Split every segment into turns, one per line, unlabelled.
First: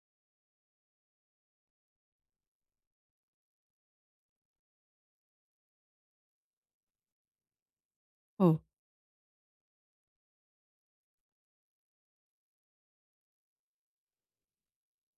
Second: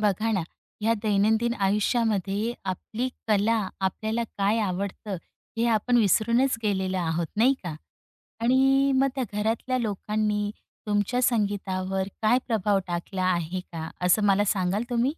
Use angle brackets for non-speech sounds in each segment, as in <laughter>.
बघा ना, ह्या दैनंदिन आयुष्यामध्ये आपली कला, आपल्याला काय आवडतं, हे आपण विसरूनच गेलेलो आहोत, नाही का?
हो.
आणि मग त्या घरातल्या लोकांनी तुमच्या संगीतावर काय प्रभाव टाकला आहे का? असं मला सांगाल तुम्ही?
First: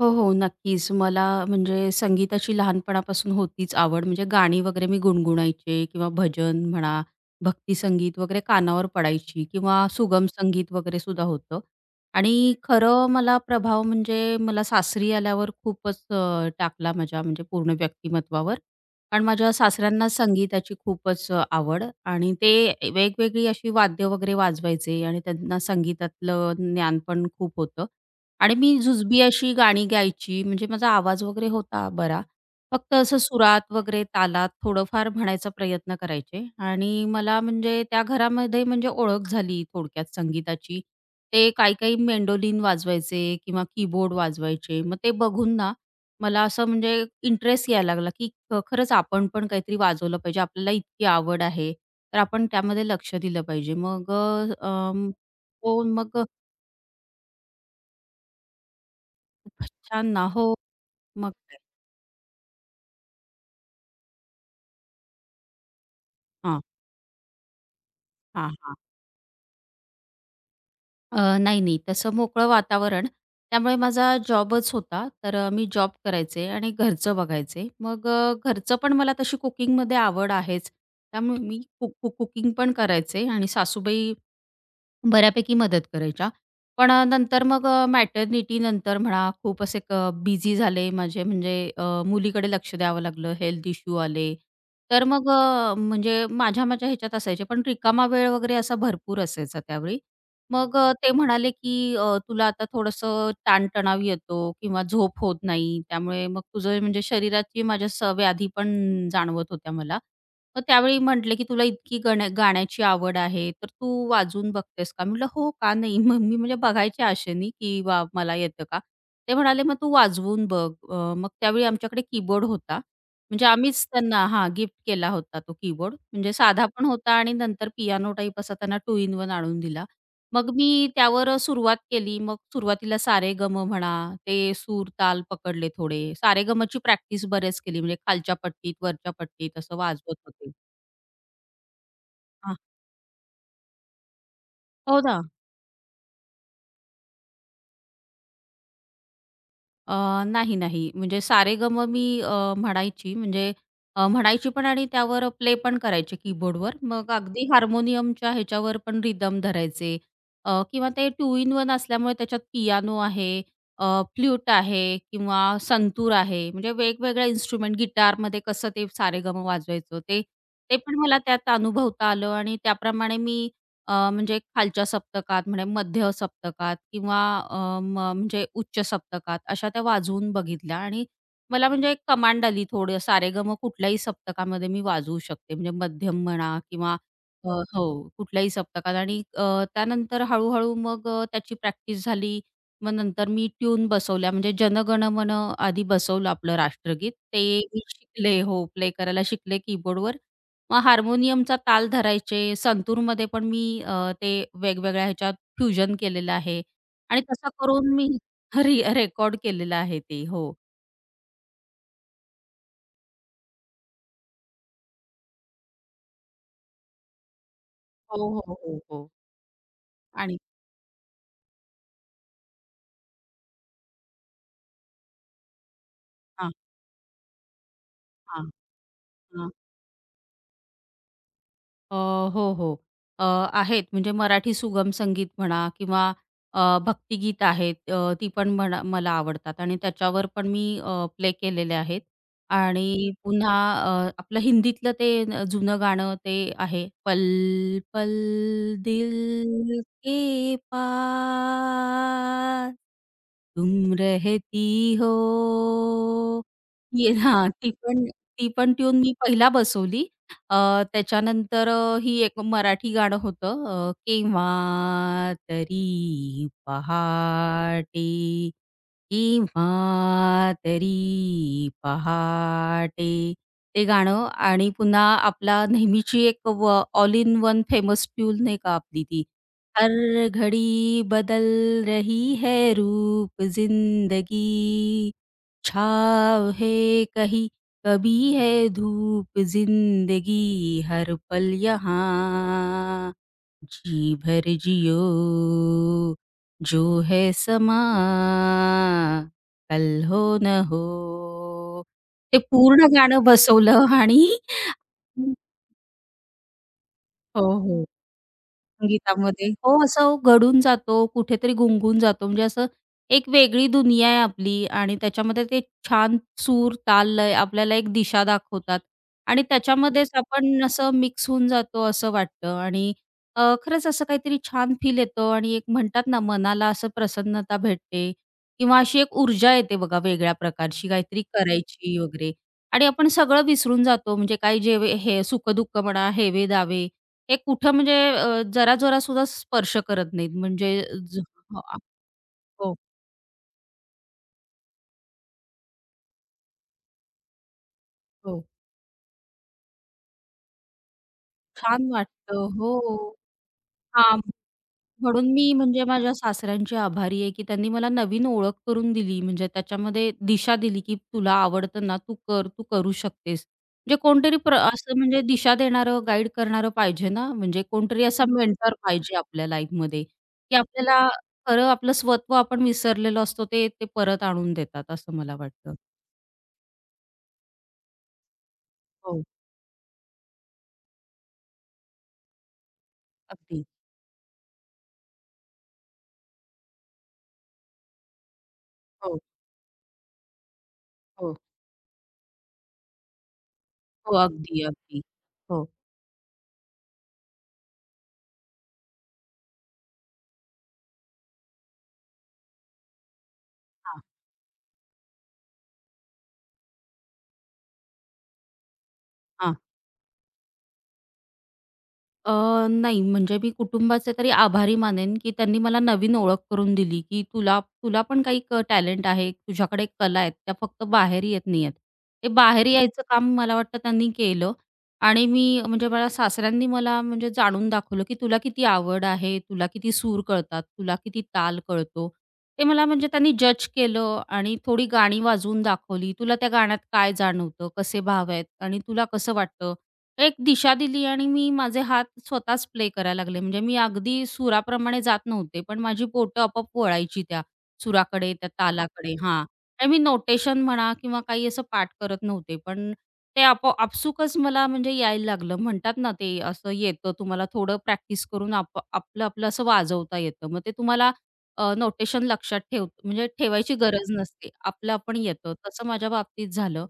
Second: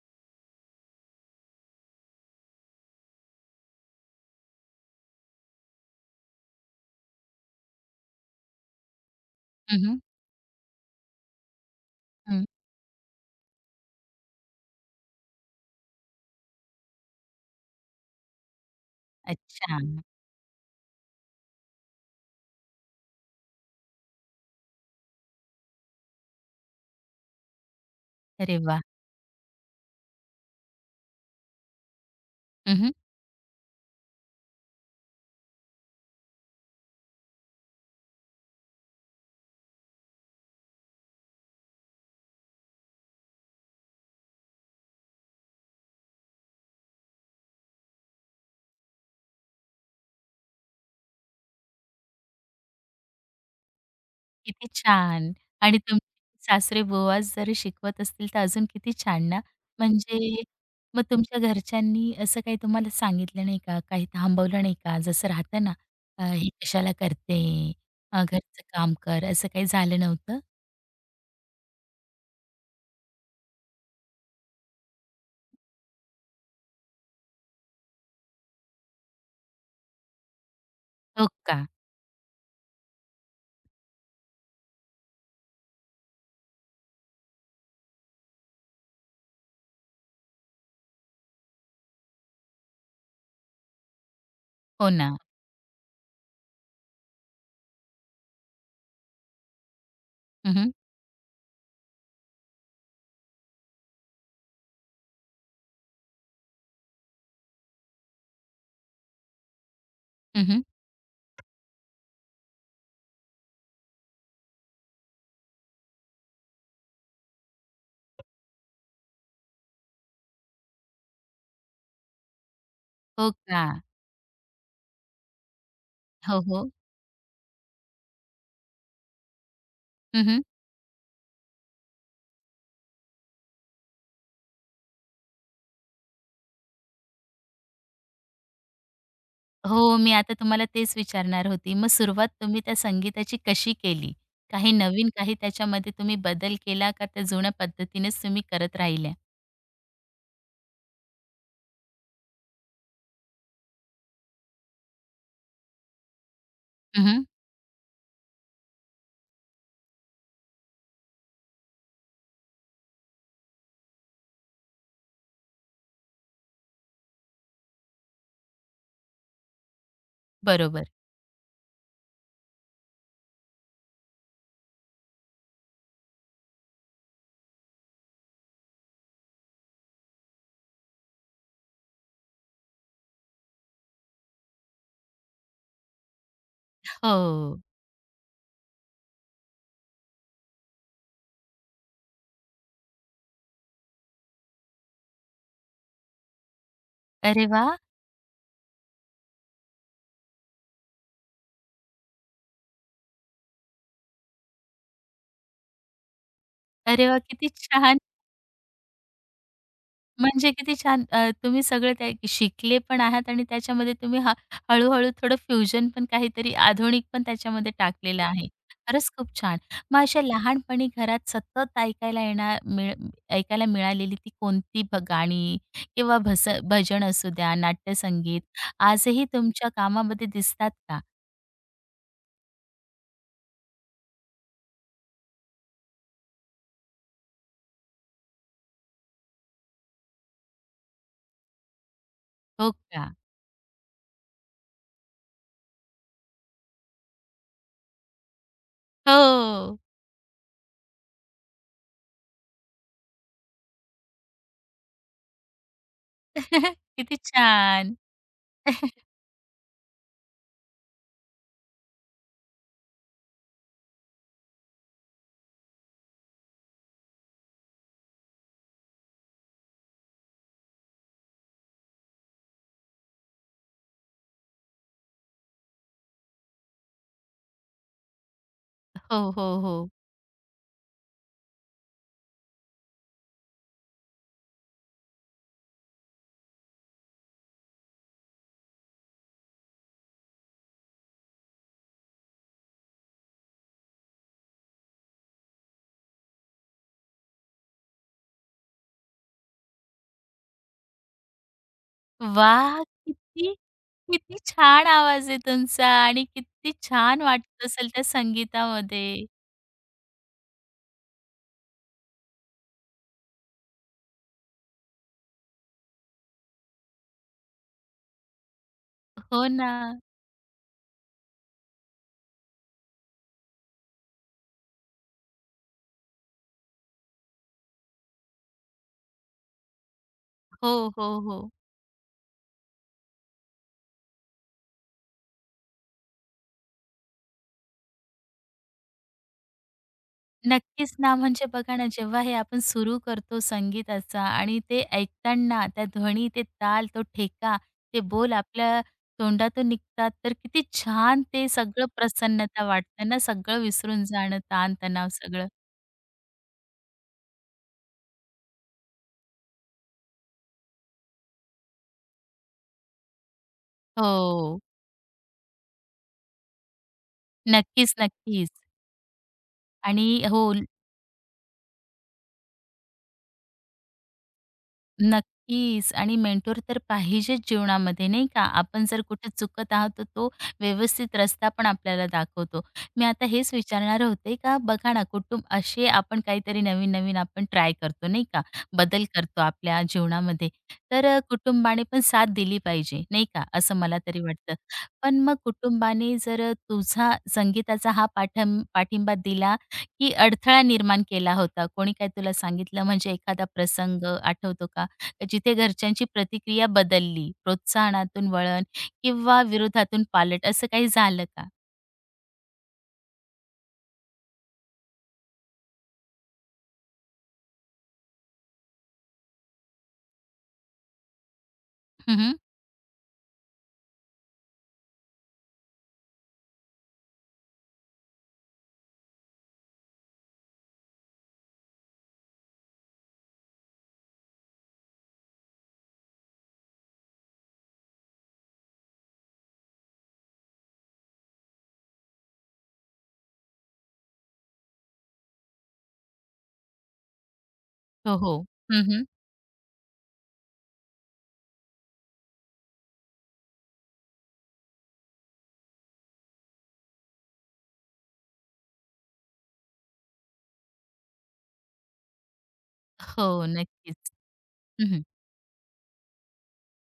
हो, हो. नक्कीच. मला म्हणजे संगीताची लहानपणापासून होतीच आवड. म्हणजे गाणी वगैरे मी गुणगुणायचे किंवा भजन म्हणा, भक्तिसंगीत वगैरे कानावर पडायची
हं,
किंवा
हं.
सुगम संगीत वगैरे सुद्धा होतं. आणि खरं मला प्रभाव म्हणजे मला सासरी आल्यावर खूपच टाकला माझ्या म्हणजे पूर्ण व्यक्तिमत्वावर. कारण माझ्या
अच्छा.
सासऱ्यांना संगीताची खूपच आवड आणि ते वेगवेगळी अशी वाद्य वगैरे वाजवायचे आणि त्यांना संगीतातलं ज्ञान पण खूप होतं. आणि
अरे
मी
वाह!
जुजबी अशी गाणी गायची, म्हणजे माझा आवाज वगैरे होता बरा. फक्त असं सुरात वगैरे तालात थोडंफार म्हणायचा प्रयत्न करायचे आणि मला म्हणजे त्या घरामध्ये म्हणजे ओळख झाली थोडक्यात संगीताची. ते काही-काही मेंडोलिन वाजवायचे किंवा कीबोर्ड वाजवायचे. मग ते बघून ना मला असं म्हणजे इंटरेस्ट यायला लागला, की खरंच आपण पण काहीतरी वाजवलं पाहिजे. आपल्याला इतकी आवड आहे, तर आपण त्यामध्ये लक्ष दिलं पाहिजे. मग
किती छान! आणि
हो,
तुमचे
मग
सासरे-बुवा जरी शिकवत असतील, तर अजून किती छान ना.
छान ना.
म्हणजे
हो,
मग
मग
तुमच्या घरच्यांनी असं काही तुम्हाला सांगितलं नाही का? काही थांबवलं नाही का? जसं राहतं ना, "हे
हां,
कशाला करते?
हां,
घरचं
हां.
काम कर." असं काही झालं नव्हतं?
अ, नाही, नाही तसं मोकळं वातावरण. त्यामुळे माझा जॉबच होता. तर मी जॉब करायचे आणि घरचं बघायचे. मग घरचं पण मला तशी कुकिंगमध्ये आवड आहेच.
हो
त्यामुळे
का?
मी कुकिंग पण करायचे आणि सासूबाई बऱ्यापैकी मदत करायच्या. पण नंतर नंतर म्हणा खूप असे बिझी झाले माझे म्हणजे मुलीकडे लक्ष द्यावं लागलं, हेल्थ इश्यू आले.
हो
तर
ना.
मग म्हणजे माझ्या माझ्या ह्याच्यात असायचे पण रिकामा वेळ वगैरे असा भरपूर असायचा त्यावेळी.
हं, हं.
मग ते म्हणाले, की "तुला आता थोडंसं ताणतणाव येतो किंवा झोप होत नाही त्यामुळे मग तुझं म्हणजे शरीराची माझ्या व्याधी पण जाणवत होत्या मला. मग त्यावेळी म्हटले, की "तुला इतकी गाण्याची आवड आहे, तर तू वाजवून बघतेस का?" म्हटलं, "हो, का नाही?" मग मी म्हणजे बघायच्या आशेने, की "वा, मला येतं का?" ते म्हणाले, "मग तू वाजवून बघ." मग त्यावेळी आमच्याकडे कीबोर्ड होता.
हो
म्हणजे
का?
आम्हीच त्यांना हां, गिफ्ट केला होता तो कीबोर्ड. म्हणजे
हो,
साधा
हो.
पण होता आणि नंतर पियानो टाइप असा त्यांना टू इन वन आणून दिला.
हं,
मग मी त्यावर सुरुवात केली. मग सुरुवातीला सारेगम म्हणा, ते सूर, ताल पकडले थोडे. सारेगमची प्रॅक्टिस बरेच केली. म्हणजे खालच्या पट्टीत, वरच्या पट्टीत असं
हो, मी
वाजवत
आता
होते.
तुम्हाला तेच विचारणार होती. मग सुरुवात
हां.
तुम्ही त्या संगीताची कशी केली? काही
हो
नवीन
ना.
काही त्याच्यामध्ये तुम्ही बदल केला का त्या जुन्या पद्धतीनेच तुम्ही करत राहिल्या?
अ, नाही, नाही. म्हणजे सारेगम मी म्हणायची म्हणजे म्हणायची पण आणि त्यावर प्ले पण करायचे कीबोर्डवर. मग
हं,
अगदी हार्मोनियमच्या ह्याच्यावर पण रिदम धरायचे किंवा ते टू इन वन असल्यामुळे त्याच्यात पियानो आहे, अ, फ्लूट आहे किंवा संतूर आहे. म्हणजे वेगवेगळ्या इन्स्ट्रुमेंट गिटारमध्ये कसं ते सारेगम वाजवायचं ते, ते
बरोबर.
पण मला त्यात अनुभवता आलं आणि त्याप्रमाणे मी म्हणजे खालच्या सप्तकात म्हणजे मध्य सप्तकात किंवा अ, म म्हणजे उच्च सप्तकात अशा त्या वाजवून बघितल्या आणि मला म्हणजे एक कमांड आली थोडं सारेगम कुठल्याही सप्तकामध्ये मी वाजवू शकते. म्हणजे मध्यम म्हणा किंवा अ,
हो.
हो, कुठल्याही सप्तकात आणि त्यानंतर हळू-हळू मग त्याची प्रॅक्टिस झाली. मग नंतर मी ट्यून बसवल्या म्हणजे जनगण मन आधी बसवलं आपलं राष्ट्रगीत.
अरे
ते
वा,
मी शिकले हो, प्ले करायला शिकले कीबोर्डवर मग हार्मोनियमचा ताल धरायचे. संतूरमध्ये पण मी ते वेगवेगळ्या ह्याच्यात फ्युजन केलेलं आहे
अरे वा,
आणि तसं
किती
करून
छान!
मी रेकॉर्ड केलेलं आहे ते.
म्हणजे
हो.
किती छान. तुम्ही सगळं ते शिकले पण आहात आणि त्याच्यामध्ये तुम्ही हळू-हळू थोडं फ्युजन पण काहीतरी आधुनिक पण त्याच्यामध्ये
हो,
टाकलेलं आहे.
हो, हो, हो.
खरंच खूप छान. मग अशा
आणि
लहानपणी घरात सतत ऐकायला येणार ऐकायला मिळालेली ती कोणती गाणी किंवा
हां,
भजन असू द्या, नाट्यसंगीत
हां,
आजही
हां.
तुमच्या कामामध्ये दिसतात का?
अ, हो, हो. अ, आहेत म्हणजे मराठी सुगम संगीत म्हणा किंवा अ, भक्तिगीत आहेत ती पण म्हणा मला आवडतात आणि त्याच्यावर पण मी प्ले केलेले आहेत.
हो का?
आणि पुन्हा आपलं हिंदीतलं ते जुनं गाणं ते आहे, पल पल
हो.
दिल के पार तुम रहती हो.
<laughs>
ये
किती
हां, ती
छान.
पण ती पण ट्यून मी पहिला बसवली. अ, त्याच्यानंतर ही एक मराठी गाणं होतं केव्हा तरी पहाटे, केव्हा तरी पहाटे. ते गाणं आणि पुन्हा आपला नेहमीची एक all in one famous tune नाही का आपली ती
हो, हो, हो.
हर घड़ी बदल रही है रूप जिंदगी छाँव है कहीं कभी है धूप जिंदगी हर पल यहाँ जी भर जियो जो है समा कल हो न हो. ते
वाह!
पूर्ण गाणं
किती
बसवलं आणि
किती छान आवाज आहे तुमचा आणि किती छान
हो,
वाटत
हो.
असेल त्या संगीतामध्ये.
संगीतामध्ये हो, असं घडून जातो, कुठेतरी गुंगून जातो. म्हणजे असं एक वेगळी दुनिया आहे आपली आणि त्याच्यामध्ये ते छान सूर, ताल, लय आपल्याला एक दिशा दाखवतात आणि
हो ना.
त्याच्यामध्येच आपण असं मिक्स होऊन जातो असं वाटतं आणि खरंच असं काहीतरी छान फील येतं आणि एक म्हणतात ना, मनाला असं प्रसन्नता भेटते किंवा अशी एक ऊर्जा येते बघा वेगळ्या प्रकारची
हो, हो,
काहीतरी
हो.
करायची वगैरे आणि आपण सगळं विसरून जातो. म्हणजे काही जे हे सुख-दुःख म्हणा, हेवे-दावे ते कुठं म्हणजे जरा-जरा सुद्धा स्पर्श करत नाहीत. म्हणजे
नक्कीच ना,
ज
म्हणजे
हो,
बघा ना, जेव्हा हे आपण
हो,
सुरू करतो संगीताचा आणि ते ऐकताना त्या ध्वनी, ते ताल, तो ठेका, ते बोल
हो.
आपल्या तोंडातून निघतात, तर किती छान ते सगळं
छान वाटतं.
प्रसन्नता वाटते
हो.
ना, सगळं विसरून
हां,
जाणं, ताण-तणाव
म्हणून
सगळं.
मी म्हणजे माझ्या सासऱ्यांची आभारी आहे, की त्यांनी मला नवीन ओळख करून दिली. म्हणजे त्याच्यामध्ये दिशा दिली, की तुला आवडतं ना, तू कर, तू करू शकतेस. म्हणजे कोणतरी
हो.
असं म्हणजे दिशा देणारं, गाईड करणारं पाहिजे ना, म्हणजे
नक्कीच,
कोणतरी असा
नक्कीच.
मेंटर पाहिजे आपल्या लाईफमध्ये,
आणि हो
की आपल्याला खरं आपलं स्वत्व आपण विसरलेलो असतो, ते ते परत आणून देतात, असं मला वाटतं.
नक्कीच आणि मेंटोर तर पाहिजेच जीवनामध्ये, नाही का? आपण जर
हो,
कुठे चुकत आहोत, तर तो व्यवस्थित रस्ता पण आपल्याला दाखवतो. मी आता हेच
अगदी.
विचारणार होते का बघा ना, कुटुंब असे आपण काहीतरी नवीन-नवीन आपण ट्राय करतो, नाही का? बदल
हो,
करतो आपल्या जीवनामध्ये. तर
हो.
कुटुंबाने पण साथ दिली पाहिजे, नाही का? असं मला
हो,
तरी वाटतं.
अगदी, अगदी.
पण मग
हो.
कुटुंबाने जर तुझा संगीताचा हा पाठिंबा दिला, की अडथळा निर्माण केला होता? कोणी काही तुला सांगितलं म्हणजे एखादा
हां,
प्रसंग आठवतो का? जिथे घरच्यांची प्रतिक्रिया बदलली, प्रोत्साहनातून वळण किंवा
हां,
विरोधातून पालट असं काही झालं का?
नाही, म्हणजे मी कुटुंबाचे तरी आभारी मानेन, की त्यांनी मला नवीन ओळख करून दिली, की तुला तुला पण काही टॅलेंट आहे, तुझ्याकडे कला आहेत, त्या फक्त बाहेर येत नाही आहेत. ते
हं,
बाहेर यायचं काम मला वाटतं त्यांनी केलं आणि मी म्हणजे मला सासऱ्यांनी मला म्हणजे जाणून दाखवलं, की तुला किती आवड आहे, तुला किती सूर कळतात, तुला किती ताल कळतो. ते मला म्हणजे त्यांनी जज केलं आणि थोडी गाणी वाजवून दाखवली. तुला त्या गाण्यात काय जाणवतं, कसे भाव आहेत आणि तुला कसं वाटतं? एक दिशा दिली आणि मी माझे हात स्वतःच प्ले करायला लागले. म्हणजे मी अगदी सुराप्रमाणे जात नव्हते, पण माझी बोटं आपोआप वळायची त्या
हो,
सुराकडे,
हो.
त्या
हं, हं.
तालाकडे हां. आणि मी नोटेशन म्हणा किंवा काही असं पाठ करत नव्हते, पण ते आपो आपसूकच मला म्हणजे यायला लागलं. म्हणतात ना, ते असं येतं तुम्हाला थोडं प्रॅक्टिस करून आपलं-आपलं असं वाजवता येतं. मग ते तुम्हाला नोटेशन लक्षात ठेव
हो,
म्हणजे ठेवायची गरज
नक्कीच.
नसते.
हं,
आपलं
हं.
आपण येतं. तसं माझ्या बाबतीत झालं.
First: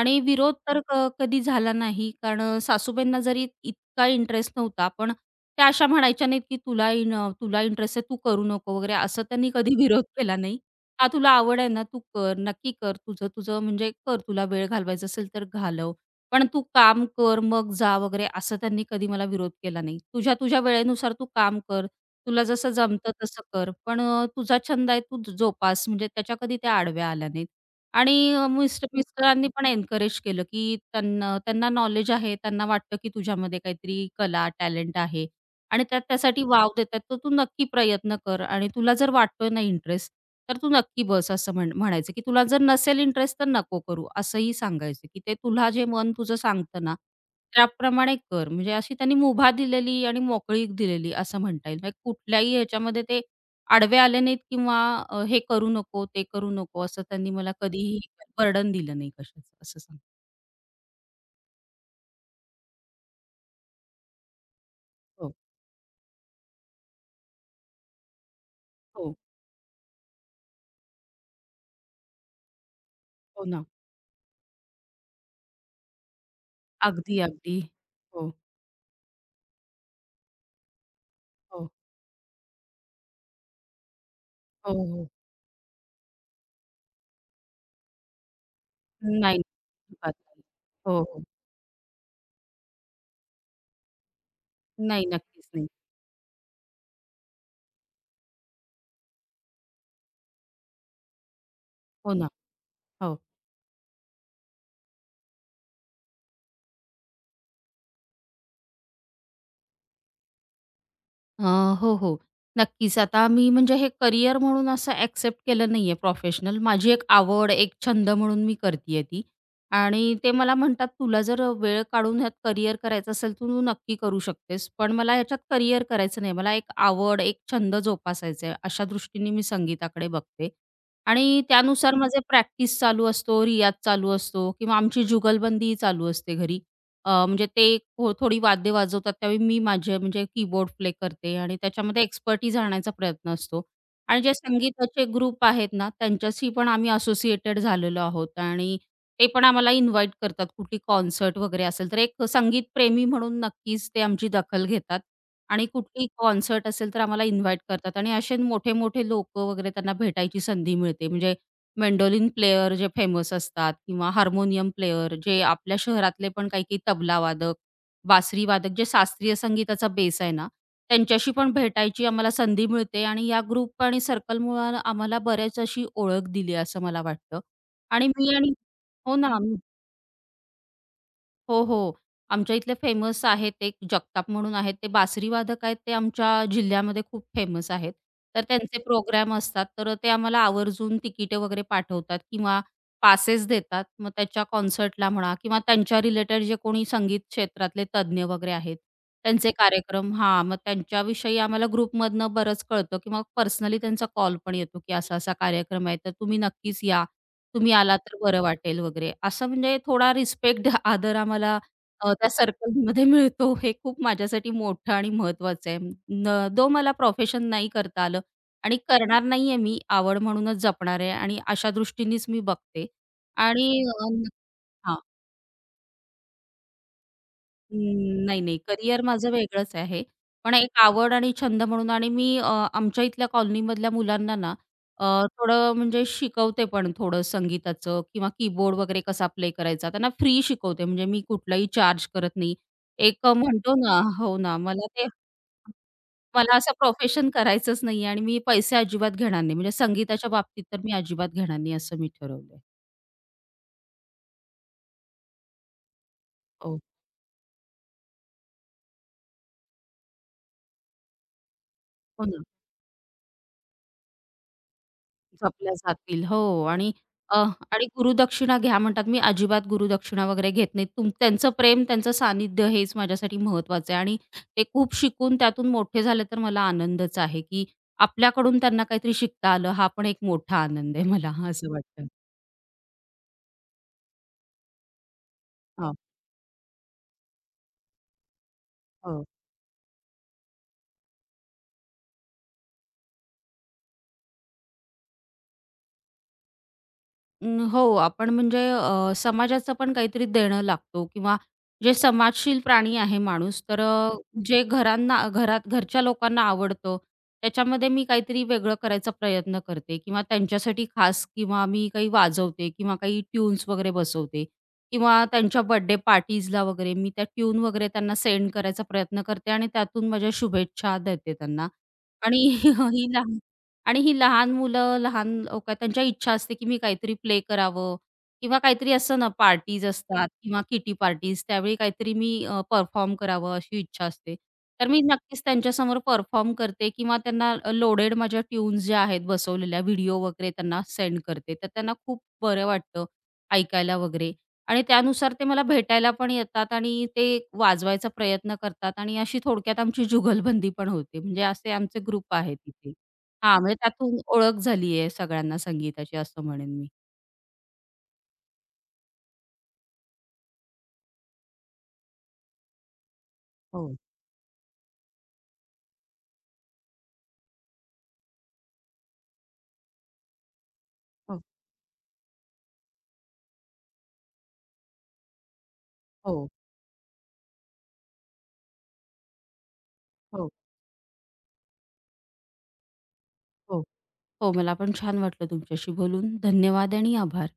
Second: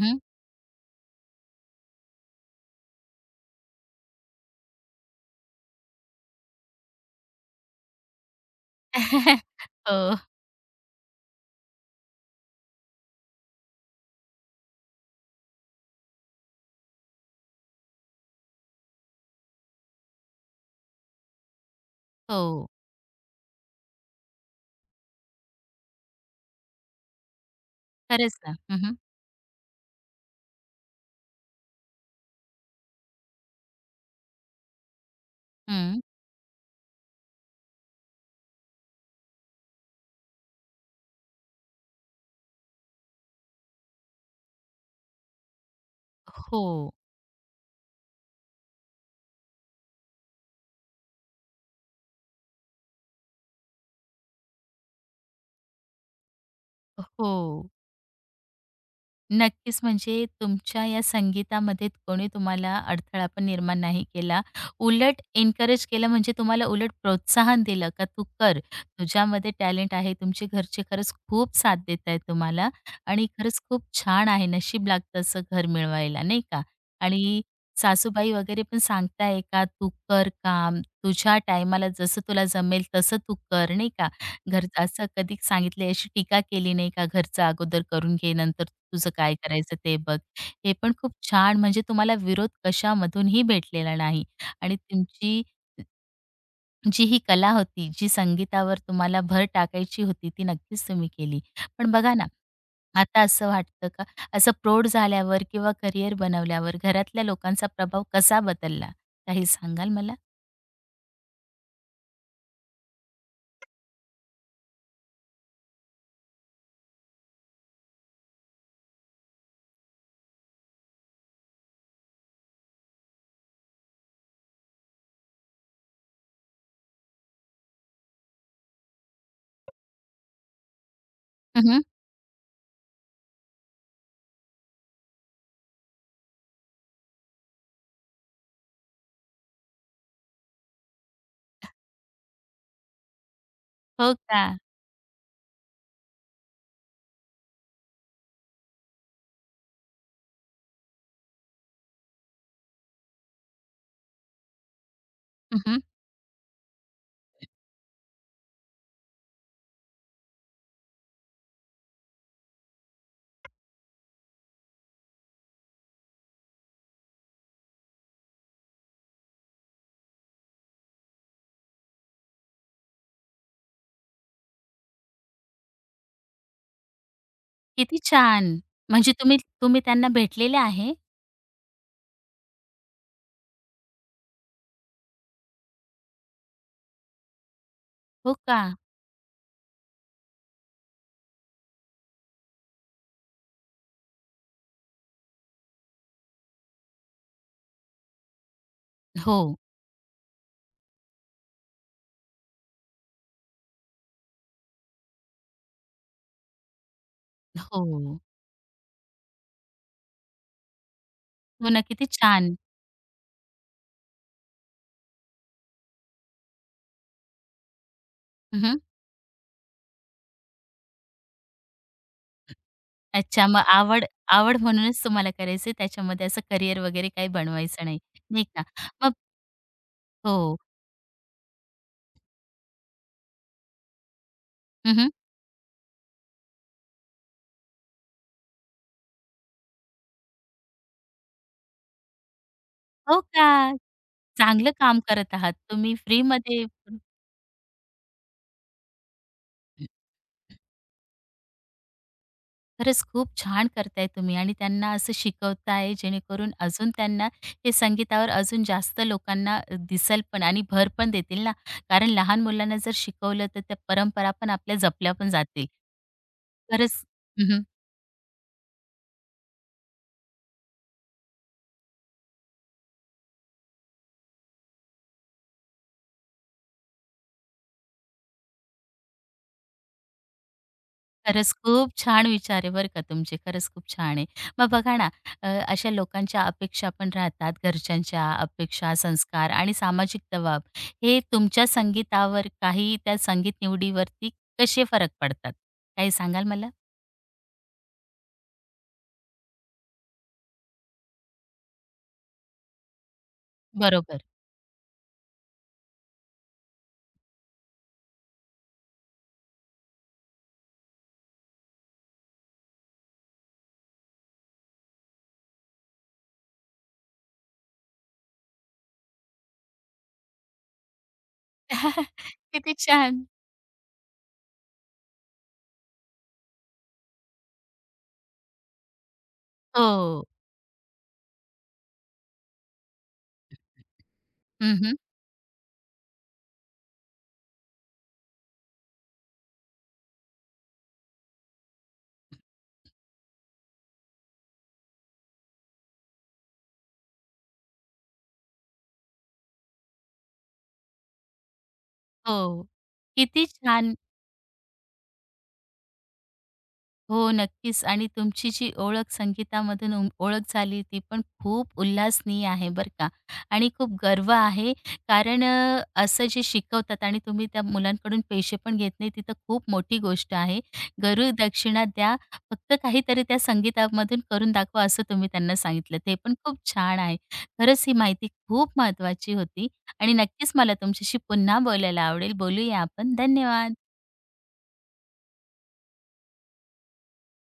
आणि विरोध तर कधी झाला नाही. कारण सासूबाईंना जरी इतका इंटरेस्ट नव्हता, पण त्या अशा म्हणायच्या नाहीत, की " तुला इंटरेस्ट आहे, तू करू नको" वगैरे असं
<laughs>
त्यांनी कधी <laughs> विरोध
हो,
केला नाही. "हा, तुला आवड आहे ना, तू कर, नक्की कर. तुझं तुझं म्हणजे कर, तुला वेळ घालवायचा असेल तर घालव. पण तू काम कर, मग जा" वगैरे असं त्यांनी कधी मला विरोध केला नाही. "तुझ्या तुझ्या वेळेनुसार तू काम कर, तुला
हो.
जसं जमतं तसं कर, पण तुझा छंद आहे, तू जोपास." म्हणजे त्याच्या कधी त्या आडव्या आल्या नाहीत. आणि
खरंच
अ,
ना.
मिस्ट
हं,
मिस्टरांनी पण एन्करेज केलं, की त्यांना त्यांना नॉलेज आहे. त्यांना वाटतं, की तुझ्यामध्ये काहीतरी कला, टॅलेंट आहे आणि त्यात
हं.
त्यासाठी वाव देतात. तर तू नक्की प्रयत्न कर आणि तुला जर वाटतोय ना इंटरेस्ट, तर तू नक्की बस असं म्हणायचं, की तुला जर नसेल इंटरेस्ट तर नको करू असंही सांगायचं, की ते तुला जे मन तुझं
हो.
सांगतं ना, त्याप्रमाणे कर. म्हणजे अशी त्यांनी मुभा दिलेली आणि मोकळीक दिलेली असं म्हणता येईल. म्हणजे कुठल्याही ह्याच्यामध्ये ते आडवे आले नाहीत किंवा हे करू नको, ते करू नको असं त्यांनी
हो.
मला कधीही बर्डन दिलं नाही कशाचं असं
नक्कीच,
सांग
म्हणजे तुमच्या या संगीतामध्ये कोणी तुम्हाला अडथळा पण निर्माण नाही केला. उलट
हो,
एन्करेज केलं म्हणजे तुम्हाला उलट प्रोत्साहन दिलं का तू कर.
हो,
तुझ्यामध्ये टॅलेंट आहे. तुमचे घरचे खरंच खूप साथ देत आहेत तुम्हाला आणि
हो
खरंच
ना.
खूप छान आहे. नशीब लागतं असं घर मिळवायला, नाही का?
अगदी,
आणि
अगदी. हो,
सासूबाई वगैरे पण सांगताय का तू कर काम. तुझ्या
हो,
टायमाला जसं तुला जमेल तसं तू कर, नाही का? घर
हो,
असं
हो.
कधी सांगितलं अशी टीका केली नाही का घरचं अगोदर करून घे नंतर तुझं काय
नाही.
करायचं ते
अजिबात
बघ.
नाही.
हे पण
हो,
खूप
हो.
छान म्हणजे तुम्हाला विरोध कशामधूनही भेटलेला नाही आणि
नाही,
तुमची
नक्कीच नाही.
जी ही कला होती, जी संगीतावर तुम्हाला भर टाकायची होती, ती नक्कीच तुम्ही केली. पण
हो
बघा ना,
ना. हो.
आता असं वाटतं का, असं प्रौढ झाल्यावर किंवा करिअर बनवल्यावर घरातल्या लोकांचा प्रभाव कसा बदलला? काही सांगाल मला?
अ, हो, हो. नक्कीच. आता मी म्हणजे हे करियर म्हणून असं ॲक्सेप्ट केलं नाहीये प्रोफेशनल. माझी एक आवड, एक छंद म्हणून मी करतीये ती आणि ते मला म्हणतात, "तुला जर वेळ काढून ह्यात करियर करायचं असेल, तर तू नक्की करू शकतेस." पण मला ह्याच्यात करियर करायचं नाही. मला एक आवड, एक छंद जोपासायचा आहे. अशा दृष्टीने मी संगीताकडे बघते आणि
हं,
त्यानुसार माझे प्रॅक्टिस चालू असतो, रियाज चालू असतो किंवा आमची जुगलबंदी चालू असते घरी. म्हणजे ते थोडी वाद्य वाजवतात त्यावेळी मी माझे म्हणजे कीबोर्ड प्ले करते आणि त्याच्यामध्ये एक्सपर्टीज आणायचा प्रयत्न असतो.
हो
आणि जे
का?
संगीताचे ग्रुप आहेत ना, त्यांच्याशी पण आम्ही असोसिएटेड झालेलो आहोत आणि ते पण आम्हाला इन्व्हाईट करतात कुठली कॉन्सर्ट वगैरे असेल तर एक संगीत प्रेमी म्हणून नक्कीच ते आमची दखल घेतात आणि
हं,
कुठली कॉन्सर्ट असेल तर आम्हाला इन्व्हाईट करतात आणि असे मोठे-मोठे लोकं वगैरे त्यांना भेटायची संधी मिळते. म्हणजे मेंडोलिन प्लेयर जे फेमस असतात किंवा हार्मोनियम प्लेयर जे आपल्या शहरातले पण काही-काही तबला वादक, बासरी वादक जे शास्त्रीय संगीताचा बेस आहे ना, त्यांच्याशी पण भेटायची आम्हाला संधी मिळते आणि या ग्रुप आणि सर्कलमुळं आम्हाला बऱ्याच अशी ओळख दिली असं मला वाटतं.
किती
आणि मी
छान!
आणि
म्हणजे
हो ना.
तुम्ही
आम्ही-
तुम्ही त्यांना भेटलेले आहे?
हो, हो. आमच्या इथले फेमस आहेत एक जगताप म्हणून आहेत. ते बासरी वादक आहेत. ते आमच्या जिल्ह्यामध्ये खूप फेमस आहेत.
हो
तर
का?
त्यांचे प्रोग्राम असतात. तर ते आम्हाला आवर्जून तिकिटे वगैरे पाठवतात किंवा पासेस देतात. मग त्याच्या कॉन्सर्टला म्हणा किंवा त्यांच्या रिलेटेड जे कोणी संगीत क्षेत्रातले तज्ञ वगैरे आहेत,
हो,
त्यांचे कार्यक्रम हां, मग त्यांच्याविषयी आम्हाला ग्रुपमधनं बरंच कळतं किंवा पर्सनली त्यांचा कॉल पण येतो, की असा-असा कार्यक्रम आहे, तर तुम्ही नक्कीच या. तुम्ही आला तर
हो.
बरं वाटेल वगैरे. असं म्हणजे थोडा रिस्पेक्ट, <laughs> आदर आम्हाला
हो ना, किती
त्या
छान.
सर्कलमध्ये मिळतो. हे खूप माझ्यासाठी मोठं आणि महत्त्वाचं आहे. दो मला प्रोफेशन नाही करता आलं आणि
हं,
करणार नाहीये मी, आवड म्हणूनच जपणार आहे आणि अशा दृष्टीनेच मी बघते.
अच्छा, मग
आणि
आवड आवड
हां.
म्हणूनच तुम्हाला करायचंय त्याच्यामध्ये असं करियर वगैरे काही बनवायचं नाही,
अं, नाही,
नाही
नाही.
का?
करिअर
मग
माझं वेगळंच आहे. पण
हो.
एक आवड आणि छंद म्हणून आणि मी आमच्या इथल्या कॉलनीमधल्या मुलांना ना अ,
हं,
थोडं म्हणजे शिकवते पण थोडं संगीताचं किंवा कीबोर्ड वगैरे कसा प्ले करायचा. त्यांना फ्री शिकवते म्हणजे मी कुठलाही चार्ज करत नाही.
हो
एक
का?
म्हणतो ना हो ना,
चांगलं
मला
काम
ते
करत आहात तुम्ही
मला
फ्रीमध्ये.
असं प्रोफेशन करायचंच नाहीये आणि मी पैसे अजिबात घेणार नाही. म्हणजे संगीताच्या बाबतीत तर मी अजिबात घेणार नाही असं मी ठरवलंय.
खरंच खूप छान करताय तुम्ही आणि त्यांना असं शिकवताय जेणेकरून
हो,
अजून त्यांना हे संगीतावर अजून जास्त लोकांना दिसेल पण आणि भर पण देतील ना. कारण
हो
लहान
ना.
मुलांना जर शिकवलं तर त्या परंपरा पण आपल्या जपल्या पण जातील.
जपल्या जातील. हो आणि
खरंच
अ,
हं,
आणि गुरुदक्षिणा घ्या म्हणतात. मी अजिबात गुरुदक्षिणा वगैरे घेत नाही. त्यांचं प्रेम, त्यांचं सानिध्य हेच माझ्यासाठी महत्त्वाचं आहे आणि ते खूप शिकून त्यातून मोठे झाले तर मला आनंदच आहे, की आपल्याकडून त्यांना काहीतरी शिकता आलं, हा पण एक मोठा आनंद आहे मला
खरंच
असं
खूप
वाटतं.
छान विचार आहे बरं का तुमचे. खरंच खूप छान आहे. मग बघा ना, अशा
हो,
लोकांच्या अपेक्षा पण राहतात, घरच्यांच्या अपेक्षा,
हो.
संस्कार आणि सामाजिक दबाव. हे तुमच्या संगीतावर काही त्या संगीत निवडीवरती कसे फरक पडतात? काही सांगाल मला?
अं, हो, आपण म्हणजे समाजाचं पण काहीतरी देणं लागतो किंवा जे समाजशील प्राणी आहे माणूस, तर
बरोबर.
जे घरांना घरात घरच्या लोकांना आवडतं, त्याच्यामध्ये मी काहीतरी वेगळं करायचा प्रयत्न करते किंवा त्यांच्यासाठी खास किंवा मी काही वाजवते किंवा काही ट्यून्स वगैरे बसवते किंवा त्यांच्या बर्थडे पार्टीजला वगैरे मी त्या ट्यून वगैरे त्यांना सेंड करायचा प्रयत्न करते आणि त्यातून माझ्या शुभेच्छा देते त्यांना
<laughs>
आणि
किती
<laughs> ही
छान.
आणि ही लहान मुलं, लहान लोकं त्यांच्या इच्छा असते, की मी काहीतरी प्ले करावं किंवा काहीतरी असतं ना पार्टीज
हो.
असतात किंवा किटी पार्टीज त्यावेळी काहीतरी मी परफॉर्म करावं अशी इच्छा असते. तर
हं,
मी नक्कीच त्यांच्यासमोर परफॉर्म करते किंवा त्यांना लोडेड माझ्या ट्यून्स ज्या आहेत बसवलेल्या व्हिडिओ वगैरे त्यांना सेंड करते. तर त्यांना खूप बरं वाटतं ऐकायला वगैरे आणि त्यानुसार ते मला भेटायला पण येतात आणि ते वाजवायचा प्रयत्न करतात आणि अशी थोडक्यात आमची जुगलबंदी पण होते. म्हणजे असे आमचे ग्रुप आहेत
हो.
इथे.
किती
हां, म्हणजे
छान
त्यातून ओळख झाली आहे सगळ्यांना संगीताची असं म्हणेन मी.
हो, नक्कीच आणि तुमची जी ओळख संगीतामधून ओळख झाली, ती पण खूप उल्हासनीय आहे बरं का आणि खूप
हो,
गर्व आहे. कारण असं जे शिकवतात आणि तुम्ही त्या मुलांकडून पैसे पण घेत नाही, ती तर खूप मोठी गोष्ट आहे.
हो,
गुरुदक्षिणा द्या, फक्त काहीतरी त्या संगीतामधून करून दाखवा, असं तुम्ही त्यांना सांगितलं. ते पण
हो,
खूप छान आहे. खरंच ही माहिती खूप महत्त्वाची होती आणि
हो,
नक्कीच मला तुमच्याशी पुन्हा बोलायला आवडेल. बोलूया आपण. धन्यवाद.
हो, हो. मला पण छान वाटलं तुमच्याशी बोलून. धन्यवाद आणि आभार.